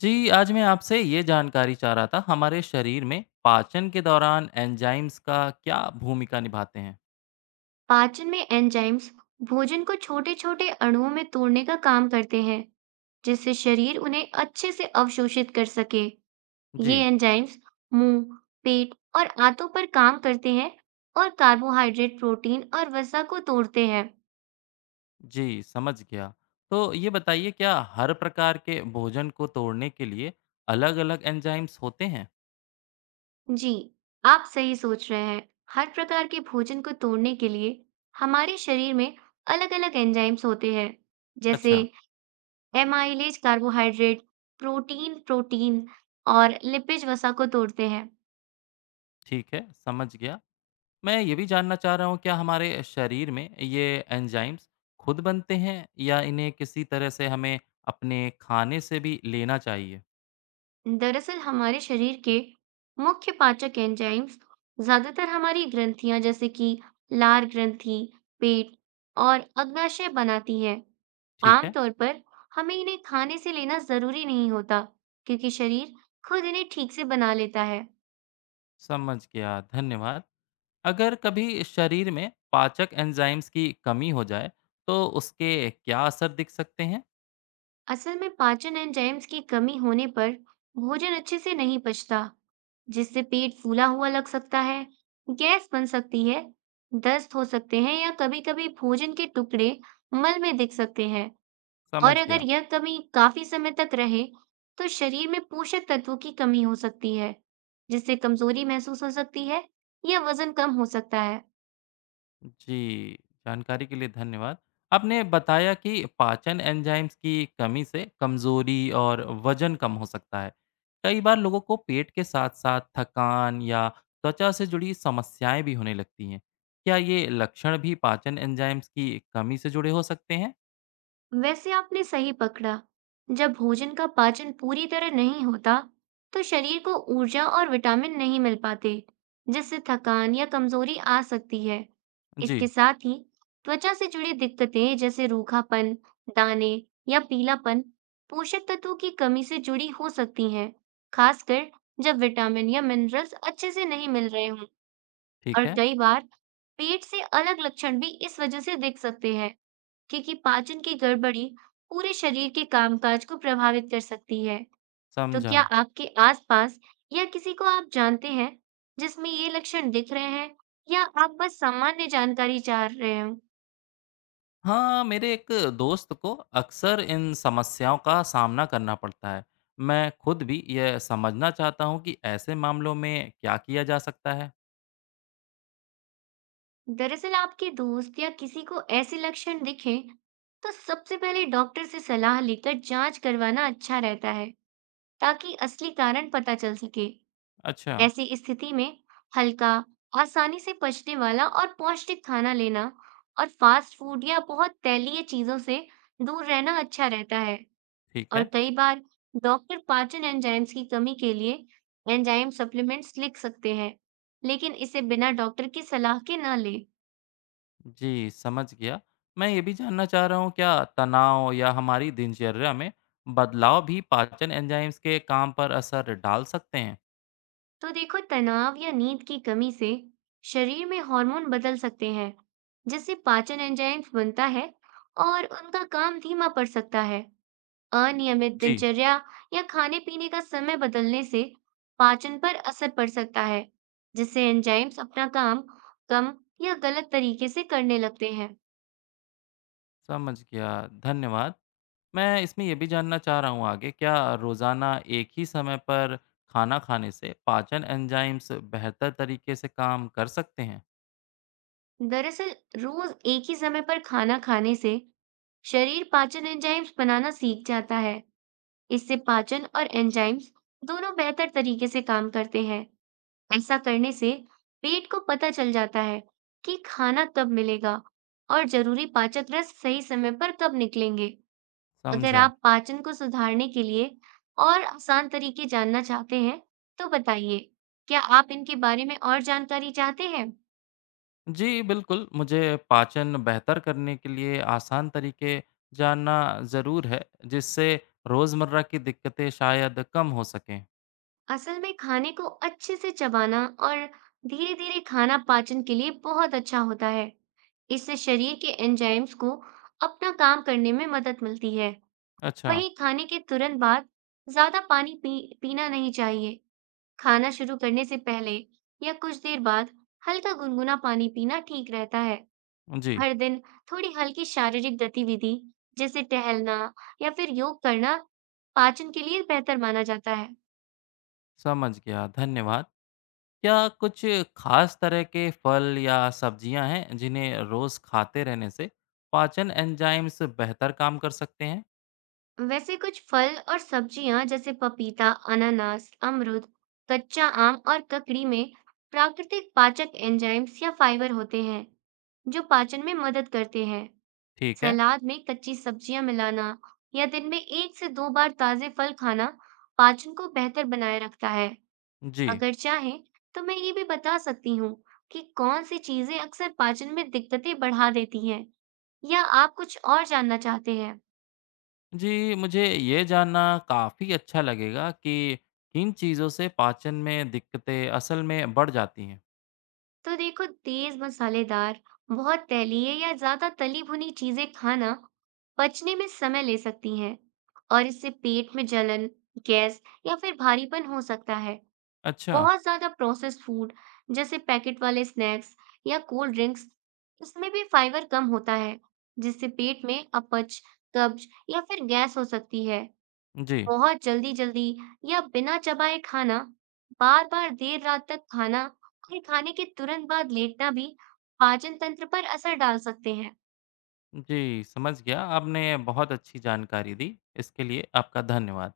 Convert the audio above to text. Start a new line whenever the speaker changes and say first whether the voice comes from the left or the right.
left: जी, आज मैं आपसे ये जानकारी चाह रहा था, हमारे शरीर में पाचन के दौरान एंजाइम्स का क्या भूमिका निभाते हैं?
right: पाचन में एंजाइम्स भोजन को छोटे छोटे अणुओं में तोड़ने का काम करते हैं जिससे शरीर उन्हें अच्छे से अवशोषित कर सके।
left: जी,
right: ये एंजाइम्स मुंह, पेट और आंतों पर काम करते हैं और कार्बोहाइड्रेट, प्रोटीन और वसा को तोड़ते हैं।
left: जी, समझ गया। तो ये बताइए क्या हर प्रकार के भोजन को तोड़ने के लिए अलग-अलग एंजाइम्स होते हैं?
right: जी, आप सही सोच रहे हैं। हर प्रकार के भोजन को तोड़ने के लिए हमारे शरीर में अलग-अलग एंजाइम्स होते हैं। जैसे
left: अच्छा,
right: एमाइलेज कार्बोहाइड्रेट, प्रोटीन प्रोटीन और लिपिज वसा को तोड़ते हैं।
left: ठीक है, समझ गया। मैं ये भी जानना चाह रहा हूँ क्या हमारे शरीर में ये एंजाइम्स खुद बनते हैं या इन्हें किसी तरह से हमें अपने खाने से भी लेना चाहिए?
right: दरअसल हमारे शरीर के मुख्य पाचक एंजाइम्स ज्यादातर हमारी ग्रंथियां जैसे कि लार ग्रंथि, पेट और अग्नाशय बनाती हैं।
left: ठीक है,
right: आमतौर पर हमें इन्हें खाने से लेना जरूरी नहीं होता, क्योंकि शरीर खुद इन्हें ठीक से बना लेता है।
left: समझ गया, धन्यवाद। अगर कभी शरीर में पाचक एंजाइम्स की कमी हो जाए तो उसके क्या असर दिख सकते हैं।
right: असल में पाचन एंजाइम्स की कमी होने पर भोजन अच्छे से नहीं पचता, जिससे पेट फूला हुआ लग सकता है, गैस बन सकती है, दस्त हो सकते हैं या कभी-कभी भोजन के टुकड़े मल में दिख सकते हैं। और
left: समझ
right: अगर
left: गया।
right: यह कमी काफी समय तक रहे, तो शरीर में पोषक तत्वों की कमी हो सकती है, जिससे कमजोरी महसूस हो सकती है या वजन कम हो सकता है।
left: जी, जानकारी के लिए धन्यवाद। आपने बताया कि पाचन एंजाइम्स की कमी से कमजोरी और वजन कम हो सकता है। कई बार लोगों को पेट के साथ साथ थकान या त्वचा से जुड़ी समस्याएं भी होने लगती हैं। क्या ये लक्षण भी पाचन एंजाइम्स की कमी से जुड़े हो सकते हैं?
right: वैसे आपने सही पकड़ा। जब भोजन का पाचन पूरी तरह नहीं होता, तो शरीर को ऊर्जा और विटामिन नहीं मिल पाते, जिससे थकान या कमजोरी आ सकती है। इसके
left: जी।
right: साथ ही त्वचा से जुड़ी दिक्कतें जैसे रूखापन, दाने या पीलापन पोषक तत्वों की कमी से जुड़ी हो सकती हैं, खासकर जब विटामिन या मिनरल्स अच्छे से नहीं मिल रहे हों। और
left: ठीक है।
right: कई बार पेट से अलग लक्षण भी इस वजह से दिख सकते हैं, क्योंकि पाचन की गड़बड़ी पूरे शरीर के कामकाज को प्रभावित कर सकती है। तो
left: समझा।
right: क्या आपके आसपास या किसी को आप जानते हैं जिसमें ये लक्षण दिख रहे हैं, या आप बस सामान्य जानकारी चाह रहे हो?
left: हाँ, मेरे एक दोस्त को अक्सर इन समस्याओं का सामना करना पड़ता है। मैं खुद भी यह समझना चाहता हूँ कि ऐसे मामलों में क्या किया जा सकता है।
right: दरअसल आपके दोस्त या किसी को ऐसे लक्षण दिखें तो सबसे पहले डॉक्टर से सलाह लेकर जांच करवाना अच्छा रहता है, ताकि असली कारण पता चल सके।
left: अच्छा,
right: ऐसी स्थिति में हल्का, आसानी से पचने वाला और पौष्टिक खाना लेना और फास्ट फूड या बहुत तैलीय चीजों से दूर रहना अच्छा रहता है।
left: ठीक
right: और
left: है।
right: कई बार डॉक्टर पाचन एंजाइम्स की कमी के लिए एंजाइम सप्लीमेंट्स लिख सकते हैं, लेकिन इसे बिना डॉक्टर की सलाह के ना लें।
left: जी, समझ गया। मैं ये भी जानना चाह रहा हूँ क्या तनाव या हमारी दिनचर्या में बदलाव भी पाचन एंजाइम्स के काम पर असर डाल सकते हैं?
right: तो देखो, तनाव या नींद की कमी से शरीर में हार्मोन बदल सकते हैं, जिससे पाचन एंजाइम्स बनता है और उनका काम धीमा पड़ सकता है। अनियमित
left: जी,
right: दिनचर्या या खाने-पीने का समय बदलने से पाचन पर असर पड़ सकता है, जिससे एंजाइम्स अपना काम कम या गलत तरीके से करने लगते हैं।
left: समझ गया। धन्यवाद। मैं इसमें ये भी जानना चाह रहा हूँ आगे, क्या रोज़ाना एक ही समय पर खाना खाने से पाचन एंजाइम्स बेहतर तरीके से काम कर सकते हैं?
right: दरअसल, रोज एक ही समय पर खाना खाने से शरीर पाचन एंजाइम्स बनाना सीख जाता है। इससे पाचन और एंजाइम्स दोनों बेहतर तरीके से काम करते हैं। ऐसा करने से पेट को पता चल जाता है कि खाना कब मिलेगा और जरूरी पाचक रस सही समय पर कब निकलेंगे। अगर
left: समझा।
right: आप पाचन को सुधारने के लिए और आसान तरीके जानना चाहते हैं, तो बताइए, क्या आप इनके बारे में और जानकारी चाहते हैं?
left: जी, बिल्कुल, मुझे पाचन बेहतर करने के लिए आसान तरीके जानना ज़रूर है, जिससे रोज़मर्रा की दिक्कतें शायद कम हो सकें।
right: असल में खाने को अच्छे से चबाना और धीरे-धीरे खाना पाचन के लिए बहुत अच्छा होता है। इससे शरीर के एंजाइम्स को अपना काम करने में मदद मिलती है।
left: अच्छा,
right: वहीं खाने के तुरंत बाद ज्यादा पानी पीना नहीं चाहिए। खाना शुरू करने से पहले या कुछ देर बाद हल्का गुनगुना पानी पीना ठीक रहता है।
left: जी,
right: हर दिन थोड़ी हल्की शारीरिक गतिविधि जैसे टहलना या फिर योग करना पाचन के लिए बेहतर माना जाता है।
left: समझ गया, धन्यवाद। क्या कुछ खास तरह के फल या सब्जियां हैं जिन्हें रोज खाते रहने से पाचन एंजाइम्स बेहतर काम कर सकते हैं?
right: वैसे कुछ फल और सब्जियां जैसे पपीता, अनानास, अमरूद, कच्चा आम और ककड़ी में प्राकृतिक पाचक एंजाइम्स या फाइबर होते हैं, जो पाचन में मदद करते हैं।
left: ठीक है।
right: सलाद में कच्ची सब्जियां मिलाना या दिन में 1 से 2 बार ताजे फल खाना पाचन को बेहतर बनाए रखता है।
left: जी।
right: अगर चाहें तो मैं ये भी बता सकती हूँ कि कौन सी चीजें अक्सर पाचन में दिक्कतें बढ़ा देती हैं, या आप कुछ और जानना चाहते हैं?
left: जी, मुझे ये जानना काफ़ी अच्छा लगेगा कि किन चीज़ों से पाचन में दिक्कतें असल में बढ़ जाती हैं।
right: तो देखो, तेज मसालेदार, बहुत तैलीय या ज्यादा तली भुनी चीजें खाना पचने में समय ले सकती हैं और इससे पेट में जलन, गैस या फिर भारीपन हो सकता है।
left: अच्छा।
right: बहुत ज़्यादा प्रोसेस्ड फूड जैसे पैकेट वाले स्नैक्स या कोल्ड ड्रिंक्स, इसमें भी फाइबर कम होता है, जिससे पेट में अपच, कब्ज या फिर गैस हो सकती है।
left: जी।
right: बहुत जल्दी जल्दी या बिना चबाए खाना, बार बार देर रात तक खाना और खाने के तुरंत बाद लेटना भी पाचन तंत्र पर असर डाल सकते हैं।
left: जी, समझ गया। आपने बहुत अच्छी जानकारी दी। इसके लिए आपका धन्यवाद।